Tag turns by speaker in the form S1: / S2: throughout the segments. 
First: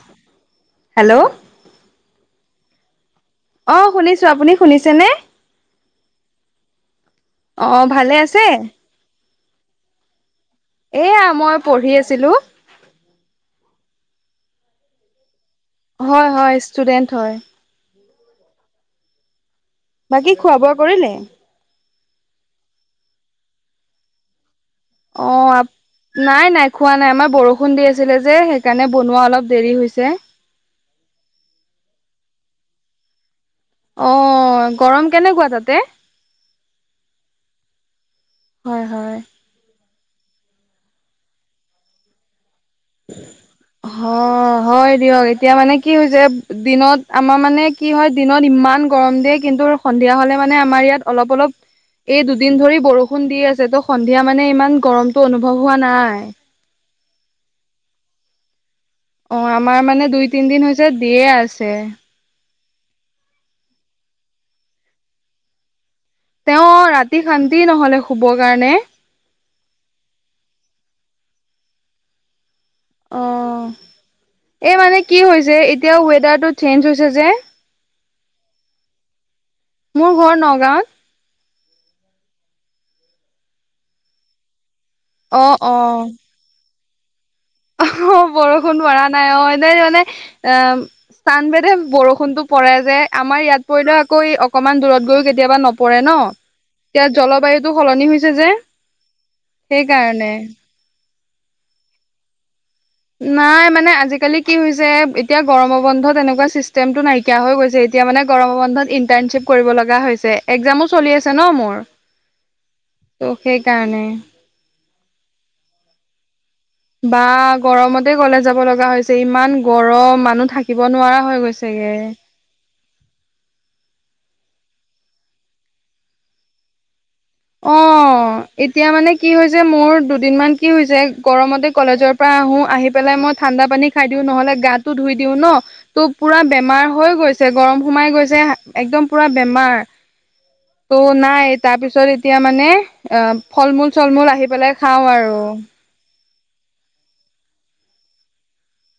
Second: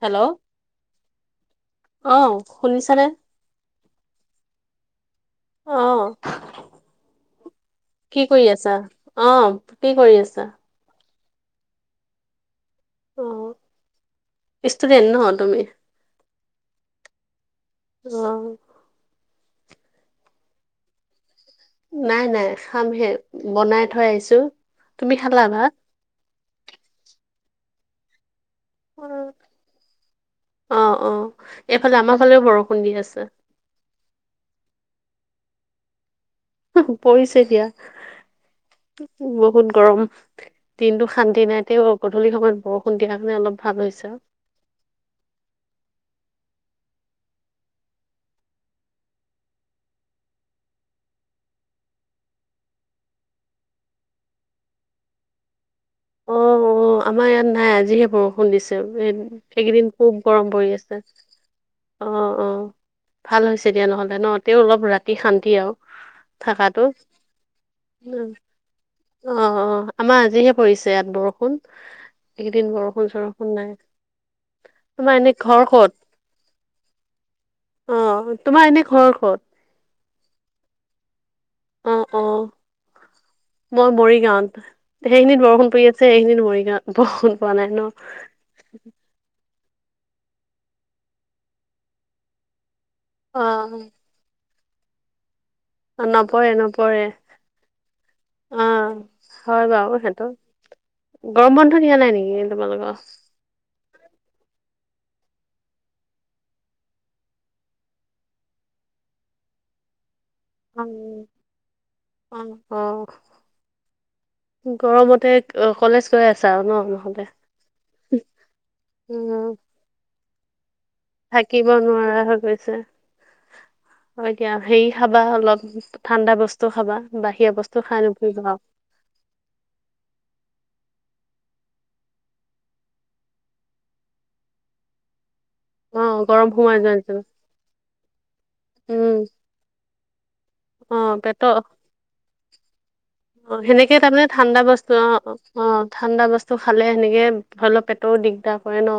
S1: Hello,
S2: hello
S1: অ' শুনিছানে?
S2: অ' শুনিছোঁ, আপুনি শুনিছেঁনে?
S1: অ
S2: অ', ভালে
S1: কি
S2: আছে?
S1: কৰি আছা অ', কি কৰি আছা?
S2: এয়া মই পঢ়ি আছিলোঁ।
S1: অ', ইষ্টোদেন ন তুমি?
S2: ষ্টুডেণ্ট হয়।
S1: ্
S2: বাকী খোৱা বোৱা কৰিলে।
S1: নাই নাই খামহে, বনাই থৈ আহিছোঁ।
S2: অ', নাই নাই খোৱা নাই, আমাৰ বৰষুণ দি আছিলে যে। সেইকাৰণে বনোৱা অলপ দেৰি হৈছে।
S1: অ' অ', এইফালে আমাৰ ফালেও বৰষুণ দি আছে
S2: অ', গৰম কেনেকুৱা তাতে।
S1: পৰিছে দিয়া,
S2: হয় হয়
S1: বহুত গৰম। দিনটো শান্তি নাই তে, গধূলি সময়ত। বৰষুণ দিয়াৰ কাৰণে অলপ ভাল হৈছে
S2: অ', হয় দিয়ক, এতিয়া মানে কি হৈছে। দিনত আমাৰ মানে কি হয়। দিনত ইমান গৰম দিয়ে কিন্তু সন্ধিয়া হ'লে মানে আমাৰ ইয়াত অলপ অলপ। এই দুদিন ধৰি বৰষুণ দি আছে, তো সন্ধিয়া মানে ইমান গৰমতটো অনুভৱ হোৱা নাই।
S1: অ অ আমাৰ ইয়াত নাই আজিহে বৰষুণ দিছে।
S2: অ আমাৰ
S1: এইকেইদিন
S2: মানে
S1: খুব
S2: দুই
S1: গৰম
S2: তিনদিন
S1: পৰি
S2: হৈছে
S1: আছে
S2: দিয়ে আছে
S1: অ' অ'। ভাল হৈছে দিয়া নহ'লে ন, তেওঁ অলপ ৰাতি শান্তি আৰু।
S2: তেওঁ
S1: থাকাটো
S2: ৰাতি শান্তি নহ'লে শুব কাৰণে।
S1: অ' অ' আমাৰ আজিহে পৰিছে ইয়াত বৰষুণ। এইকেইদিন বৰষুণ
S2: অ
S1: চৰষুণ নাই।
S2: এই মানে
S1: তোমাৰ
S2: কি
S1: এনে
S2: হৈছে,
S1: ঘৰ ক'ত
S2: এতিয়া ৱেডাৰটো চেঞ্জ হৈছে যে।
S1: অ' তোমাৰ এনে ঘৰ ক'ত?
S2: মোৰ ঘৰ নগাঁৱত।
S1: অ' অ', মই মৰিগাঁৱত। সেইখিনিত
S2: অ
S1: বৰষুণ পৰি
S2: অ
S1: আছে, এইখিনিত মৰিগাঁৱত বৰষুণ পোৱা নাই ন
S2: অ', বৰষুণ মৰা নাই অ'। মানে অ', চান বেদে বৰষুণতটো পৰে যে আমাৰ ইয়াত পৰিলে আকৌ। অকমান দূৰত গৈও কেতিয়াবা নপৰে
S1: অ
S2: ন
S1: নপৰে
S2: এতিয়া জলবায়ুটো সলনি হৈছে যে।
S1: অ হয় বাৰু সেইতো,
S2: সেইকাৰণে
S1: গৰম বন্ধ দিয়া নাই নেকি? তোমালোকৰ
S2: নাই মানে আজিকালি কি হৈছে এতিয়া গৰম বন্ধত এনেকুৱা চিষ্টেমটো নাইকিয়া হৈ গৈছে, এতিয়া মানে গৰম বন্ধত ইটাৰ্ণশ্বিপ কৰিব লগা হৈছে।
S1: অ
S2: একজামো চলি আছে ন মোৰ,
S1: অ অ
S2: ত' সেইকাৰণে
S1: গৰমতে কলেজ গৈ আছে
S2: বা গৰমতে কলেজ যাব লগা হৈছে,
S1: উম
S2: ইমান গৰম মানুহ থাকিব নোৱাৰা হৈ
S1: থাকিব
S2: গৈছেগে
S1: নোৱাৰা হৈ গৈছে। এতিয়া হেৰি খাবা অলপ ঠাণ্ডা বস্তু খাবা। বাহিৰা বস্তু খাই
S2: অ',
S1: নুফুৰিবা আৰু।
S2: এতিয়া মানে কি হৈছে মোৰ দুদিন মান কি হৈছে? গৰমতে কলেজৰ পৰা আহোঁ, আহি পেলাই মই ঠাণ্ডা পানী খাই দিওঁ নহ'লে গাটো ধুই দিওঁ ন। ত'
S1: অ',
S2: পুৰা
S1: গৰম সোমাই যোৱা
S2: বেমাৰ হৈ
S1: নিচিনা
S2: গৈছে, গৰম সোমাই গৈছে একদম
S1: উম,
S2: পুৰা বেমাৰ। ত'
S1: অ',
S2: নাই
S1: পেটৰ
S2: তাৰপিছত এতিয়া মানে
S1: অ'
S2: ফল মূল
S1: সেনেকে
S2: চল
S1: তাৰমানে
S2: মূল আহি
S1: ঠাণ্ডা
S2: পেলাই
S1: বস্তু
S2: খাওঁ
S1: অ',
S2: আৰু
S1: অ' ঠাণ্ডা বস্তু খালে সেনেকে ধৰি লও পেটৰো দিগদাৰ কৰে ন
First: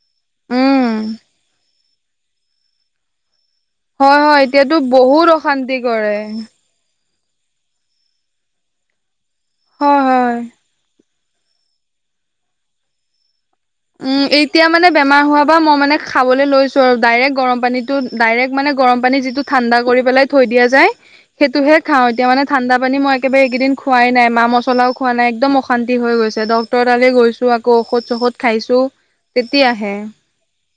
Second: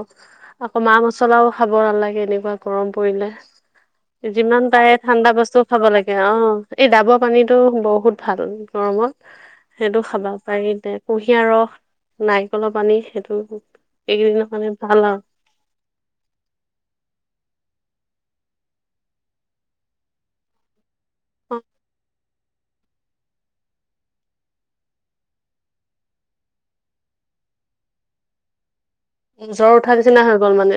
S1: আকৌ
S2: উম,
S1: মা মছলাও খাব। ব নালাগে এনেকুৱা গৰম পৰিলে।
S2: হয়, হয়
S1: যিমান
S2: এতিয়াতো
S1: পাৰে
S2: বহুত
S1: ঠাণ্ডা বস্তু
S2: অশান্তি
S1: খাব
S2: কৰে
S1: লাগে অ', এই দাব পানীটো বহুত ভাল গৰমত
S2: হয়,
S1: সেইটো খাব
S2: হয়।
S1: পাৰি তে কুঁহিয়াৰ ৰস, নাৰিকলৰ পানী সেইটো
S2: উম
S1: এইকেইদিনৰ
S2: এতিয়া
S1: কাৰণে
S2: মানে
S1: ভাল
S2: বেমাৰ
S1: আৰু।
S2: হোৱা পা মই মানে খাবলৈ লৈছো আৰু ডাইৰেক্ট গৰম পানীত ডাইৰেক্ট মানে গৰম পানী যিটো ঠাণ্ডা কৰি পেলাই থৈ দিয়া যায়, সেইটো খাওঁ এতিয়া মানে ঠাণ্ডা পানী মই একেবাৰে এইকেইদিন খোৱাই নাই, মা মছলাও খোৱা নাই একদম অশান্তি হৈ গৈছে ডক্তৰ তালে গৈছো। আকৌ ঔষধ, চৌষধ খাইছো।
S1: জ্বৰ উঠা
S2: তেতিয়াহে
S1: নিচিনা হৈ গ'ল মানে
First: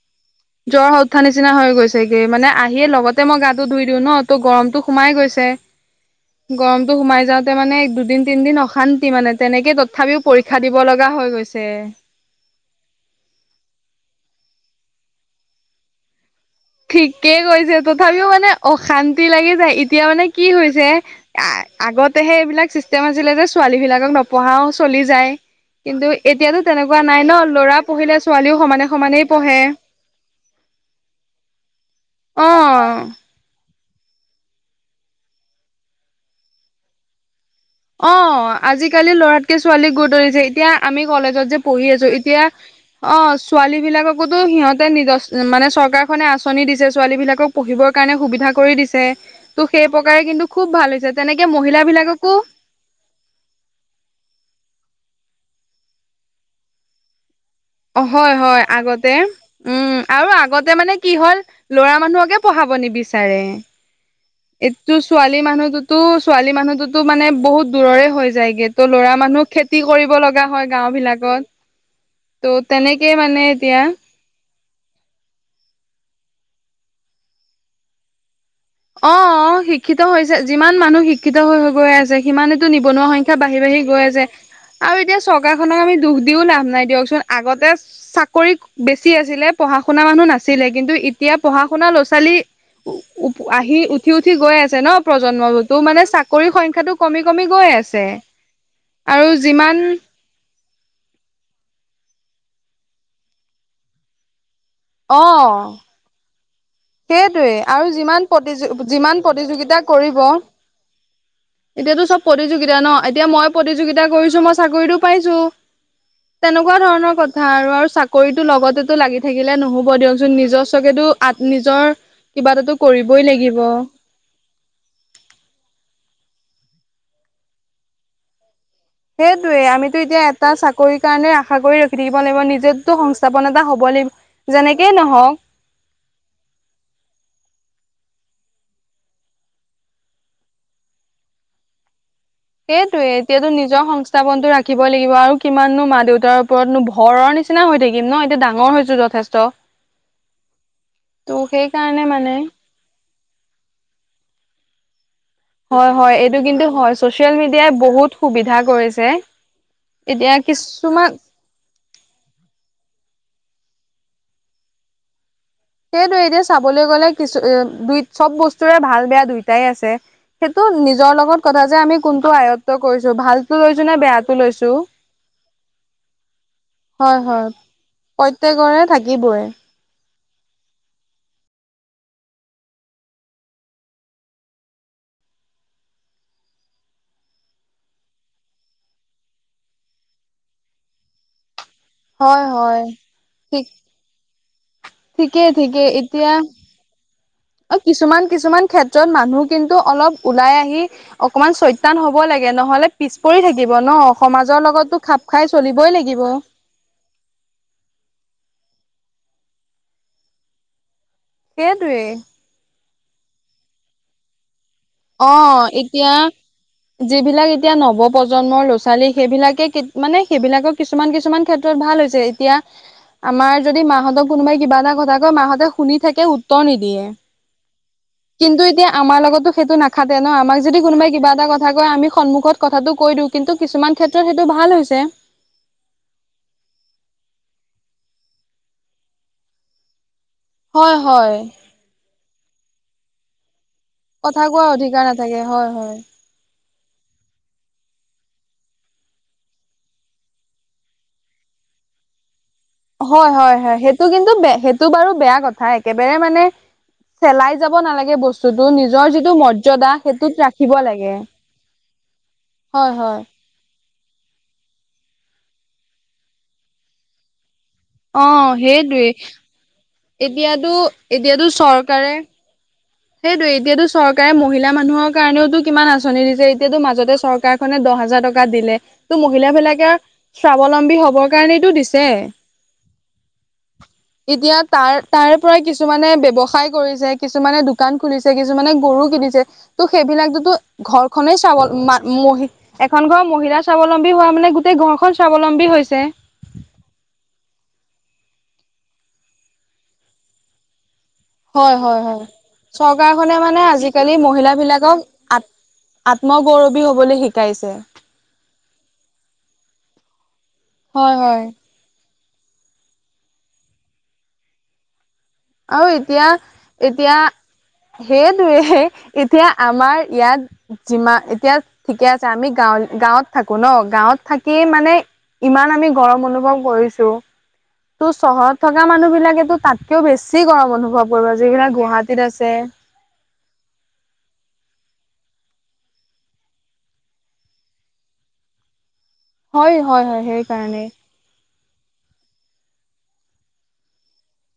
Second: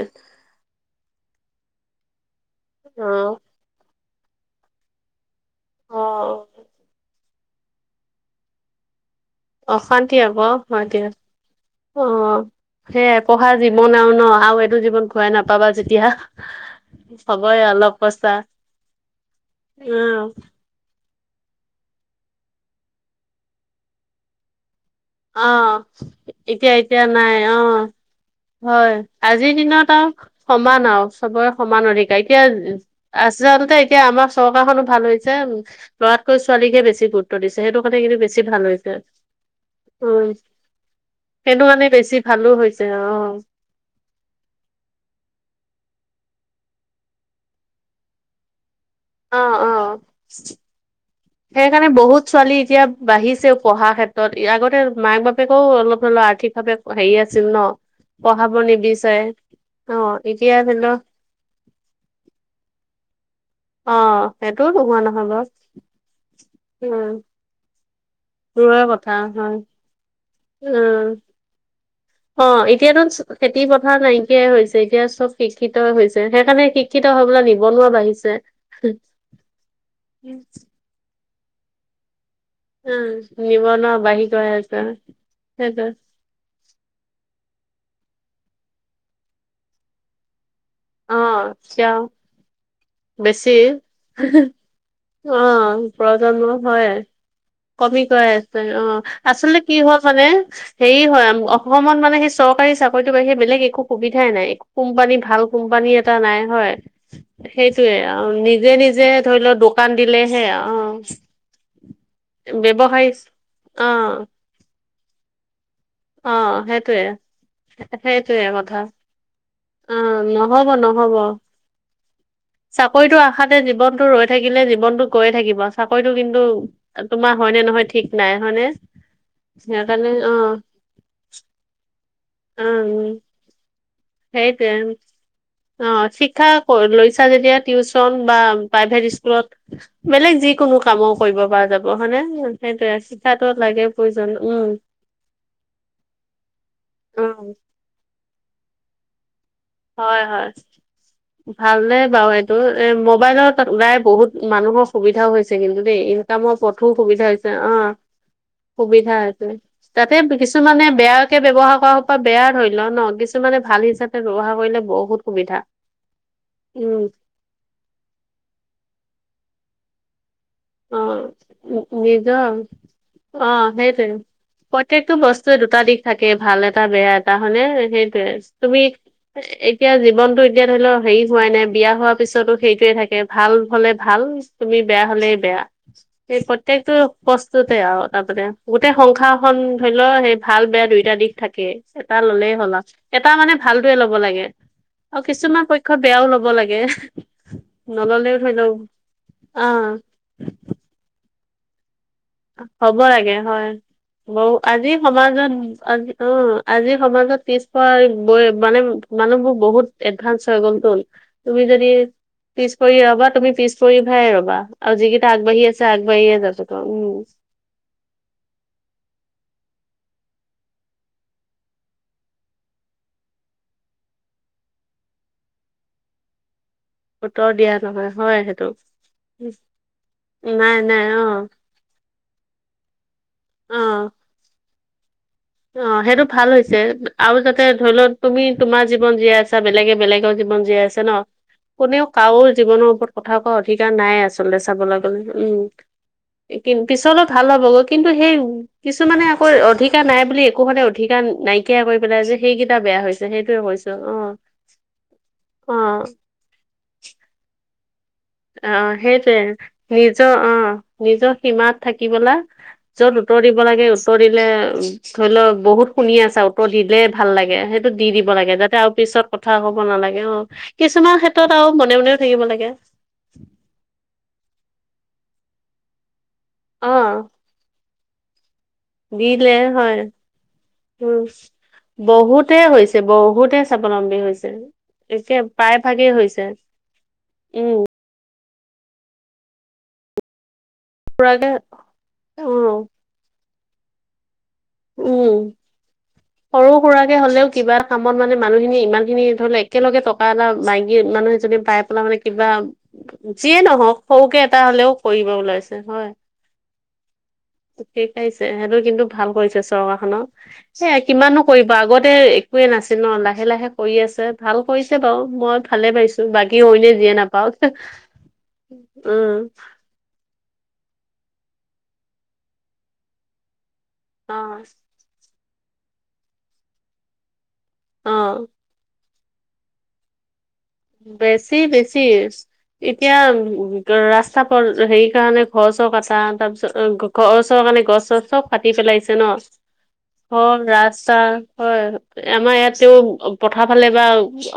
S2: জ্বৰ উঠা নিচিনা হয় গৈছেগে মানে আহিয়ে লগতে
S1: অ',
S2: মই গাটো ধুই দিওঁ ন ত' গৰমটো সোমাই গৈছে।
S1: অ',
S2: গৰমটো সোমাই যাওঁতে মানে দুদিন তিনদিন অশান্ত তি মানে তেনেকে
S1: অশান্তি
S2: তথাপিও
S1: আকৌ
S2: পৰীক্ষা দিব লগা হৈ গৈছে।
S1: সেয়ে পঢ়া জীৱন আৰু ন আৰু এইটো জীৱন ঘূৰাই নাপাবা যেতিয়া
S2: ঠিকেই
S1: হ'বই
S2: কৈছে
S1: অলপ
S2: তথাপিও
S1: পস্তা
S2: মানে অশান্তি লাগি যায় এতিয়া
S1: উম,
S2: মানে কি হৈছে আগতেহে এইবিলাক চিষ্টেম আছিলে যে ছোৱালী বিলাকক নপঢ়াও চলি যায়
S1: অ',
S2: কিন্তু এতিয়াতো
S1: এতিয়া
S2: তেনেকুৱা
S1: এতিয়া
S2: নাই ন ল'ৰা
S1: অ',
S2: পঢ়িলে ছোৱালীও সমানে
S1: হয়
S2: সমানেই
S1: আজিৰ
S2: পঢ়ে।
S1: দিনত সমান আৰু চবৰে সমান অধিকাৰ এতিয়া
S2: অ
S1: আ চলতে এতিয়া আমাৰ চৰকাৰখনো ভাল হৈছে ল'ৰাতকৈ ছোৱালীকহে বেছি গু
S2: অ' আজিকালি ল'ৰাতকে ছোৱালী
S1: উম,
S2: এতিয়া আমি কলেজত যে
S1: সেইটো কাৰণে
S2: পঢ়ি আছো
S1: বেছি
S2: এতিয়া
S1: ভালো হৈছে
S2: অ' ছোৱালী বিলাককো সিহঁতে মানে চৰকাৰখনে আঁচনি দিছে ছোৱালী বিলাকক পঢ়িবৰ কাৰণে সুবিধা কৰি দিছে।
S1: অ',
S2: ত'
S1: অ'।
S2: সেই প্ৰকাৰে কিন্তু খুব ভাল হৈছে তেনেকে মহিলা
S1: সেইকাৰণে বহুত
S2: বিলাককো
S1: ছোৱালী এতিয়া বাঢ়িছেও পঢ়া ক্ষেত্ৰত আগতে মাক বাপেকেও অলপ ধৰিলেও আৰ্থিকভাৱে হেৰি আছে
S2: হয়, হয় আগতে
S1: অ
S2: উম আৰু
S1: এতিয়া
S2: আগতে
S1: ধৰি
S2: মানে
S1: লও
S2: কি হ'ল ল'ৰা মানুহকে পঢ়াব নিবিচাৰ চাৰে
S1: অ সেইটো
S2: এইটো
S1: নোহোৱা নহয়
S2: ছোৱালী
S1: বাৰু
S2: মানুহতোতো ছোৱালী মানুহতোতো
S1: উম
S2: মানে বহুত দূৰৰে হৈ যায়গে
S1: দূৰৰে
S2: ত'
S1: কথা
S2: ল'ৰা মানুহ
S1: হয়
S2: খেতি কৰিব লগা হয় গাঁও
S1: উম
S2: বিলাকত ত'
S1: অ' এতিয়াতো
S2: তেনেকেই মানে
S1: খেতি
S2: এতিয়া
S1: পথাৰ নাইকিয়াই হৈছে। যেতিয়া চব শিক্ষিত হৈছে সেইকাৰণে শিক্ষিত হৈ বলৈ নিবনুৱা বাঢ়িছে।
S2: অ', অ' শিক্ষিত হৈছে যিমান মানুহ শিক্ষিত হৈ হৈ গৈ আছে সিমানেতো নিবনুৱা সংখ্যা
S1: উম
S2: বাঢ়ি বাঢ়ি
S1: নিবনুৱা
S2: গৈ আছে।
S1: আছে
S2: আৰু এতিয়া চৰকাৰখনক
S1: সেইটোৱে
S2: আমি দুখ দিও লাভ নাই দিয়কচোন আগতে চাকৰি বেছি আছিলে পঢ়া শুনা মানুহ নাছিল ছিলে কিন্তু এতিয়া পঢ়া শুনা ল'ৰা ছোৱালী
S1: অ' বেছি
S2: আহি উঠি উঠি গৈ আছে ন প্ৰজন্মবোৰতো মানে
S1: প্ৰজন্ম
S2: চাকৰিৰ
S1: হয়
S2: সংখ্যাটো কমি কমি গৈ
S1: কমি
S2: আছে
S1: গৈ আছে। অ'
S2: আৰু
S1: আচলতে কি
S2: যিমান
S1: হয় মানে হেৰি হয় অসমত মানে সেই চৰকাৰী চাকৰিতো বাহিৰে বেলেগ একো সুবিধাই নাই, একো কোম্পানী
S2: অ
S1: ভাল কোম্পানী এটা নাই হয়।
S2: সেইটোৱে
S1: সেইটোয়ে
S2: যিমান
S1: আৰু
S2: প্ৰতিযো
S1: নিজে নিজে
S2: যিমান
S1: ধৰি লও
S2: প্ৰতিযোগিতা
S1: দোকান
S2: কৰিব
S1: দিলেহে অ'।
S2: এতিয়াতো চব প্ৰতিযোগিতা ন,
S1: ব্যৱসায়ী
S2: এতিয়া মই
S1: অ
S2: প্ৰতিযোগিতা কৰিছো মই চাকৰিটো পাইছো।
S1: অ
S2: তেনেকুৱা
S1: সেইটোৱে
S2: ধৰণৰ কথা আৰু আৰু চাকৰিতো
S1: সেইটোৱে কথা
S2: লগতেতো লাগি থাকিলে নহব
S1: অ
S2: দিয়ক যোন
S1: নহব
S2: নিজস্বকে
S1: নহব
S2: নিজৰ কিবা এটাতো
S1: চাকৰিটো
S2: কৰিবই লাগিব
S1: আশাতে জীৱনটো ৰৈ থাকিলে জীৱনটো গৈয়ে থাকিব চাকৰিতটো কিন্তু তোমাৰ হয়নে নহয় ঠিক নাই হয়নে।
S2: সেইটোয়ে আমিতো
S1: সেইকাৰণে
S2: এতিয়া
S1: অ
S2: এটা চাকৰি কাৰণে আশা কৰি ৰখি থাকিব লাগিব নিজো সংস্থাপন এটা হ'ব লাগিব
S1: সেইটোয়ে
S2: যেনেকেই নহওক
S1: অ', শিখা লৈছা যেতিয়া টিউচ বা প্ৰাইভেট স্কুলত বেলেগ যি কোনো কামো কৰিব পৰা যাব। হয়নে
S2: সেইটোয়ে
S1: শিক্ষাটো
S2: এতিয়াতো
S1: লাগে
S2: নিজৰ
S1: প্ৰয়োজন
S2: সংস্থাপনতটো
S1: উম
S2: ৰাখিব লাগিব আৰু কিমাননো মা দেউতাৰ ওপৰতনো ভৰৰ নিচিনা হৈ থাকিম ন, এতিয়া ডাঙৰ হৈছো যথেষ্ট।
S1: হয়, হয়
S2: ত'
S1: ভাল
S2: সেইকাৰণে
S1: বাৰু
S2: মানে
S1: এইটো এ মোবাইল ত ওলাই বহুত মানুহৰ সুবিধা সুবিধাও হৈছে কিন্তু
S2: হয়
S1: দেই
S2: হয় এইটো
S1: ইনকামৰ
S2: কিন্তু
S1: পথো
S2: হয়
S1: সুবিধা
S2: ছচিয়েল
S1: হৈছে
S2: মিডিয়াই
S1: অ',
S2: বহুত সুবিধা কৰিছে
S1: সুবিধা হৈছে। তাতে
S2: এতিয়া
S1: কিছুমানে
S2: কিছুমান
S1: বেয়াকে ব্যৱহাৰ কৰা হপা বেয়া ধৰি ল ন কিছুমানে ভাল হিচাপে ব্যৱহাৰ কৰিলে বহুত সুবিধা
S2: সেইটোৱ এতিয়া চাবলৈ
S1: উম
S2: গ'লে কিছু এ দুই চব বস্তুৰে ভাল বেয়া দুইটাই আছে। সেইটো
S1: অ
S2: নিজৰ লগত কথা যে আমি কোনটো
S1: নিজৰ
S2: আয়ত্ব কৰিছো
S1: অ
S2: ভালতো লৈছো নে
S1: সেইটোৱে
S2: বেয়াটো লৈছোঁ।
S1: প্ৰত্যেকটো দুটা দিশ থাকে ভাল এটা বেয়া এটা হয় নে সেইটোয়ে তুমি
S2: প্ৰত্যেকৰে থাকিবই
S1: এতিয়া জীৱন এতিয়া ধৰি লও হেৰি হোৱাই নাই বিয়া হোৱা পিছতো সেইটোয়ে থাকে ভাল হলে ভাল তুমি বেয়া হ'লে বেয়া সেই প্ৰত্যেকটো বস্তুতে আৰু তাৰমানানে গোটেই সংসাৰখনন ধৰি লও সেই ভাল বেয়া দুইটা দিশ থাকে এটা
S2: হয়
S1: ললেই হ'ল
S2: হয়
S1: আৰু এটা মানে
S2: ঠিক
S1: ভালটোয়ে লব লাগে। অ',
S2: ঠিকেই
S1: কিছুমান
S2: ঠিকেই
S1: পক্ষত বেয়াও
S2: এতিয়া
S1: ল'ব লাগে।
S2: অ', কিছুমান
S1: নললেও ধৰি
S2: কিছুমান
S1: লওক
S2: ক্ষেত্ৰত মানুহ কিন্তু
S1: অ
S2: অলপ ওলাই আহি অকমান চৈতান হ'ব লাগে নহলে
S1: হ'ব
S2: পিছ
S1: লাগে
S2: পৰি
S1: হয়।
S2: থাকিব ন
S1: বৌ
S2: সমাজৰ
S1: আজি
S2: লগতো খাপ খাই চলিবই লাগিব।
S1: মাজত পিছপ ব মানে মানুহ মোৰ বহুত এডভান্স হৈ গ'ল তুল তুমি যদি
S2: সেইটোৱে
S1: কৰি ৰবা তুমি পিছ পৰি ভাই ৰবা আৰু যিকেইটা
S2: অ
S1: আগবাঢ়ি আছে
S2: এতিয়া
S1: আগবাঢ়িয়ে যা
S2: যিবিলাক এতিয়া নৱ প্ৰজন্মৰ ল'ৰা ছোৱালী সেইবিলাকে মানে সেইবিলাকক কিছুমান কিছুমান ক্ষেত্ৰত ভাল হৈছে এতিয়া আমাৰ যদি মাহঁতক কোনোবাই কিবা এটা কথা কয় মাহঁতে শুনি থাকে নিদিয়ে
S1: উত্তৰ দিয়া নহয় হয়
S2: কিন্তু
S1: সেইটো
S2: এতিয়া আমাৰ লগতো সেইটো নাখাতে ন আমাক
S1: নাই
S2: যদি
S1: নাই
S2: কোনোবাই
S1: অ
S2: কিবা এটা কথা কয় আমি সন্মুখত কথাটো কৈ দিওঁ কিন্তু
S1: অ
S2: কিছুমান ক্ষেত্ৰত সেইটো ভাল হৈছে। [unintelligible]
S1: অ', সেইটো ভাল হৈছে আৰু যাতে ধৰি লও তুমি তোমাৰ জীৱন জীয়াই আছা বেলেগে বেলেগত জীৱন জীয়াই
S2: হয়
S1: আছে ন
S2: হয়
S1: কোনেও কাৰো জীৱনৰ ওপৰত কথা কোৱা ধিকাৰ নাই
S2: কথা
S1: আচলতে
S2: কোৱাৰ
S1: চাবলৈ
S2: অধিকাৰ
S1: গ'লে
S2: নাথাকে
S1: উম।
S2: হয় হয়
S1: কি পিছলৈ ভাল হ'ব গ কিন্তু সেই কিছু মানে আকৌ অধিকাৰ নাই বুলি একো মানে অধিকাৰ নাইকিয়া কৰি পেলাই যে সেইকেইটা বেয়া হৈছে
S2: হয়, হয়
S1: সেইটোয়ে কৈছো
S2: সেইটো
S1: অ
S2: কিন্তু সেইটো বাৰু বেয়া কথা
S1: অ
S2: একেবাৰে মানে চেলাই যাব নালাগে। বস্তুটো
S1: অ',
S2: নিজৰ যিটো
S1: সেইটোৱে
S2: মৰ্যদা
S1: নিজৰ
S2: সেইটোত ৰাখিব
S1: অ',
S2: লাগে
S1: নিজৰ সীমাত থাকিবলৈা
S2: হয়
S1: য'ত
S2: হয়
S1: উত্তৰ দিব লাগে উত্তৰ দিলে ধৰি লওক বহুত শুনি আছা উত্তৰ দিলে ভাল লাগে সেই দি
S2: অ
S1: দিব লাগে যাতে আৰু
S2: সেইটোৱে
S1: পিছত কথা হ'ব নালাগে অ',
S2: এতিয়াতো
S1: কিছুমান ক্ষেত্ৰত আৰু মনে মনেও থাকিব লাগে।
S2: সেইটো এতিয়াতো চৰকাৰে মহিলা মানুহৰ কাৰণেওতো কিমান আঁচনি দি যে এতিয়াতো
S1: অ
S2: মাজতে চৰকাৰখনে দহ হাজাৰ টকা দিলে। ত মহিলা
S1: দিলে
S2: বিলাকে
S1: হয়
S2: স্বাৱলম্বী
S1: উম
S2: হ'বৰ কাৰণটো দিছে।
S1: বহুতে হৈছে বহুতে স্বাৱলম্বী হৈছে।
S2: এতিয়া তাৰ তাৰ
S1: একে
S2: পৰাই
S1: প্ৰায়
S2: কিছুমানে
S1: ভাগেই হৈছে
S2: ব্যৱসায় কৰিছে কিছুমানে
S1: উম
S2: দোকান খুলিছে কিছুমানে গৰু কিনিছে ত' সেইবিলাক যো ঘৰখনেই
S1: সুৰাকে
S2: স্বাৱল মহ
S1: অ
S2: এখন ঘৰত মহিলা স্বাৱলম্বী হোৱা মানে গোটেই ঘৰখন
S1: উম,
S2: স্বাৱলম্বী হৈছে
S1: সৰু সুৰাকৰাকে হ'লেও কিবা কাম মানে মানুহখিনি ইমান খিনি ধৰি ল একেলগে টকা এটা বাইং মানুহ এজনী
S2: হয়
S1: পাই
S2: হয়
S1: পেলাই মানে
S2: হয়
S1: কিবা
S2: চৰকাৰখনে
S1: যিয়ে
S2: মানে
S1: নহওক
S2: আজিকালি
S1: সৰুকে
S2: মহিলা
S1: এটা হলেও
S2: বিলাকক
S1: কৰিব
S2: আত
S1: ওলাইছে হয়
S2: আত্মগৌৰৱী হবলৈ শিকাইছে।
S1: শিকাইছে সেইটো কিন্তু ভাল কৰিছে। চৰকাৰ খনৰ এ
S2: হয়
S1: কিমানো
S2: হয়।
S1: কৰিব আগতে একোৱে নাছিল ন লাহে লাহে কৰি আছে ভাল কৰিছে বাৰু। মই
S2: আৰু
S1: ভালে পাইছো
S2: এতিয়া,
S1: বাকী অইনে যিয়ে
S2: এতিয়া
S1: নাপাওক
S2: সেইটোৱে
S1: উম
S2: এতিয়া আমাৰ ইয়াত যিমা এতিয়া ঠিকে আছে আমি গাওঁ-গাঁৱত থাকো নহ গাঁৱত
S1: অ
S2: থাকি মানে। ইমান আমি গৰম অনুভৱ কৰিছোঁ ত'
S1: অ
S2: চহৰত থকা মানুহ বিলাকেতো তাতকেও বেছি। কি গৰম অনুভৱ কৰিব
S1: বেছি
S2: যিবিলাক
S1: বেছি।
S2: গুৱাহাটীত আছে।
S1: এতিয়া [unintelligible] ৰাস্তা প হেৰি কাৰণে ঘৰ চৰ কচা তাৰ পিছত ঘৰ চৰৰ কাৰণে গছ চছ চব কাটি পেলাই [unintelligible]
S2: হয় হয় হয়
S1: ঘৰ
S2: সেইকাৰণে
S1: ৰাস্তা। হয় আমাৰ ইয়াতেও পথাৰৰ ফালে বা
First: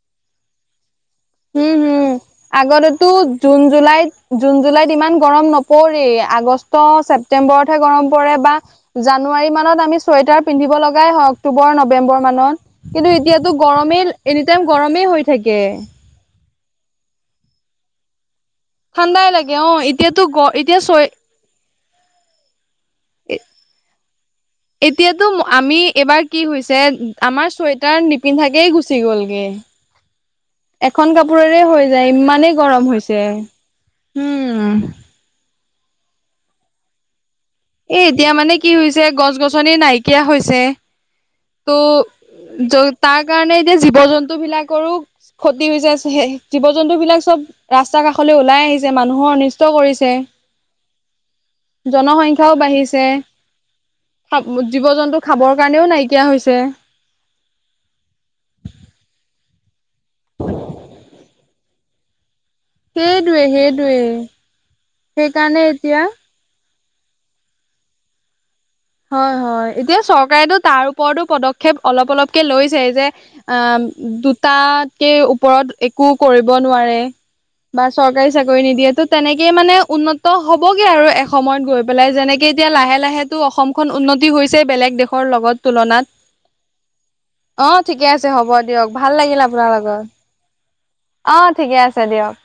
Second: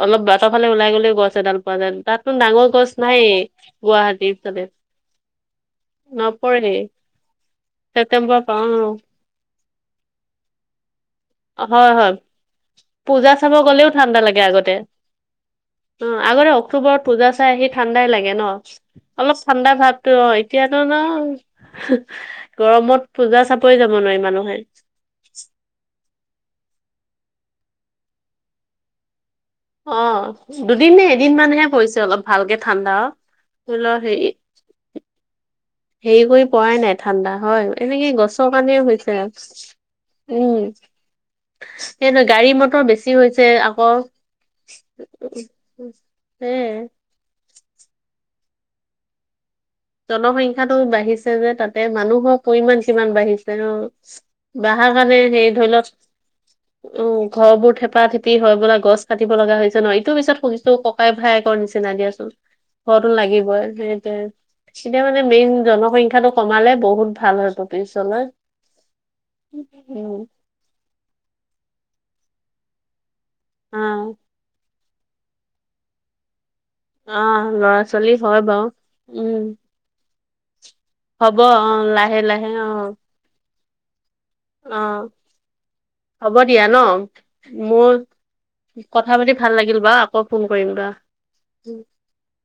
S1: অলপ বাটৰ ফালে ওলাই গ'লেও। গছ এডাল
S2: হুম
S1: পোৱা যায়
S2: হুম
S1: তাততো ডাঙৰ গছ
S2: আগতেতো
S1: নাইয়ে
S2: জুন জুলাইত,
S1: গুৱাহাটীৰ
S2: জুন
S1: ফালে
S2: জুলাইত ইমান গৰম নপৰে।
S1: নপৰেই
S2: আগষ্ট ছেপ্তেম্বৰত হে গৰম পৰে
S1: ছেপ্তেম্বৰ
S2: বা
S1: পা
S2: জানুৱাৰী মানত আমি চুৱেটাৰ পিন্ধিব লগ গাই হয়
S1: অ
S2: অক্টোবৰ
S1: হয় হয়
S2: নৱেম্বৰ মানত কিন্তু
S1: পূজা চাব
S2: এতিয়াতো
S1: গ'লেও ঠাণ্ডা
S2: গৰমেই
S1: লাগে
S2: এনি টাইম
S1: আগতে
S2: গৰমেই হৈ থাকে।
S1: অ আগতে অক্টোবোৰত পূজা চাই আহি ঠাণ্ডাই লাগে নহ।
S2: ঠাণ্ডাই
S1: অলপ
S2: লাগে অ
S1: ঠাণ্ডা ভাৱতো
S2: এতিয়াতো
S1: অ
S2: গ এতিয়া
S1: এতিয়াতো
S2: চয়
S1: [unintelligible] গৰমত পূজা চাৱই যাব নোৱাৰি মানুহে।
S2: এতিয়াতো আমি এইবাৰ কি হৈছে আমাৰ চুৱেটাৰ নিপিন্ধাকেই গুচি গ'লগে।
S1: অ দুদিন নে
S2: এখন
S1: এদিন
S2: কাপোৰেৰে
S1: মানহে
S2: হৈ
S1: পৰিছে
S2: যায়
S1: অলপ
S2: ইমানেই
S1: ভালকে
S2: গৰম
S1: ঠাণ্ডা।
S2: হৈছে
S1: ধৰি ল হেৰি
S2: উম
S1: হেৰি কৰি পোৱাই নাই ঠাণ্ডা। হয়
S2: এ
S1: এনেকে
S2: এতিয়া
S1: গছৰ
S2: মানে কি
S1: কাৰণে
S2: হৈছে গছ-গছনি নাইকিয়া হৈছে।
S1: উম সেইটো গাড়ী মটৰ
S2: ত'
S1: বেছি
S2: তাৰ
S1: হৈছে
S2: কাৰণে এতিয়া
S1: আকৌ
S2: জীৱ জন্তু বিলাকৰো ক্ষতি হৈ যাই আছে।
S1: এ
S2: [unintelligible] জীৱ জন্তু বিলাক চব ৰাস্তা কাষলৈ ওলাই আহিছে মানুহৰ নি
S1: জনসংখ্যাটো বাঢ়িছে যে তাতে মানুহক।
S2: জনসংখ্যাও
S1: পৰিমান
S2: বাঢ়িছে
S1: কিমান বাঢ়িছে অ
S2: জীৱ
S1: বাঢ়াৰ
S2: জন্তু
S1: কাৰণে হে
S2: খাবৰ
S1: ধৰি
S2: কাৰণেও
S1: লওঁক।
S2: নাইকিয়া হৈছে
S1: উম ঘৰ বোৰ থেপা থেপি হয় বোলা গছ কাটি বলগীয়া হৈ যায় নহ এইটো পিছত [unintelligible] ককাই ভাইকৰ নিচিনা দিয়াচোন। ঘৰটো
S2: সেইটোৱে
S1: লাগিবই।
S2: সেইটোৱে
S1: [unintelligible] এতিয়া মানে মেইন
S2: সেইকাৰণে এতিয়া
S1: জনসংখ্যাটো কমালে বহুত ভাল হ'ব পিছলৈ।
S2: হয় হয় এতিয়া
S1: উম,
S2: চৰকাৰেতো তাৰ ওপৰতো পদক্ষেপ অলপ অলপকে লৈছে যে। অ দুটাতকে ওপৰত একো কৰি ব নোৱাৰে
S1: অ', ল'ৰা
S2: বা
S1: ছোৱালী হয়
S2: চৰকাৰি
S1: বাৰু।
S2: নিদিয়ে
S1: উম,
S2: তেনেক মানে উন্ন ত হ'বগে আৰু
S1: হ'ব
S2: এসময়ত
S1: অ',
S2: গৈ পেলাই
S1: লাহে
S2: যেনেকে এতিয়া
S1: অ',
S2: লাহে লাহেতো অসমখন উন্নত তি হৈছে বেলেগ
S1: অ',
S2: দেশৰ লগত তুলনাত।
S1: হ'ব দিয়া নহ
S2: অ
S1: মোৰ
S2: ঠিকে আছে হ'ব দিয়ক
S1: কথা পাতি ভাল
S2: আপোনাৰ
S1: লাগিল বা
S2: লগত
S1: আকৌ ফোন কৰিম বা।
S2: অ ঠিকে আছে দিয়ক।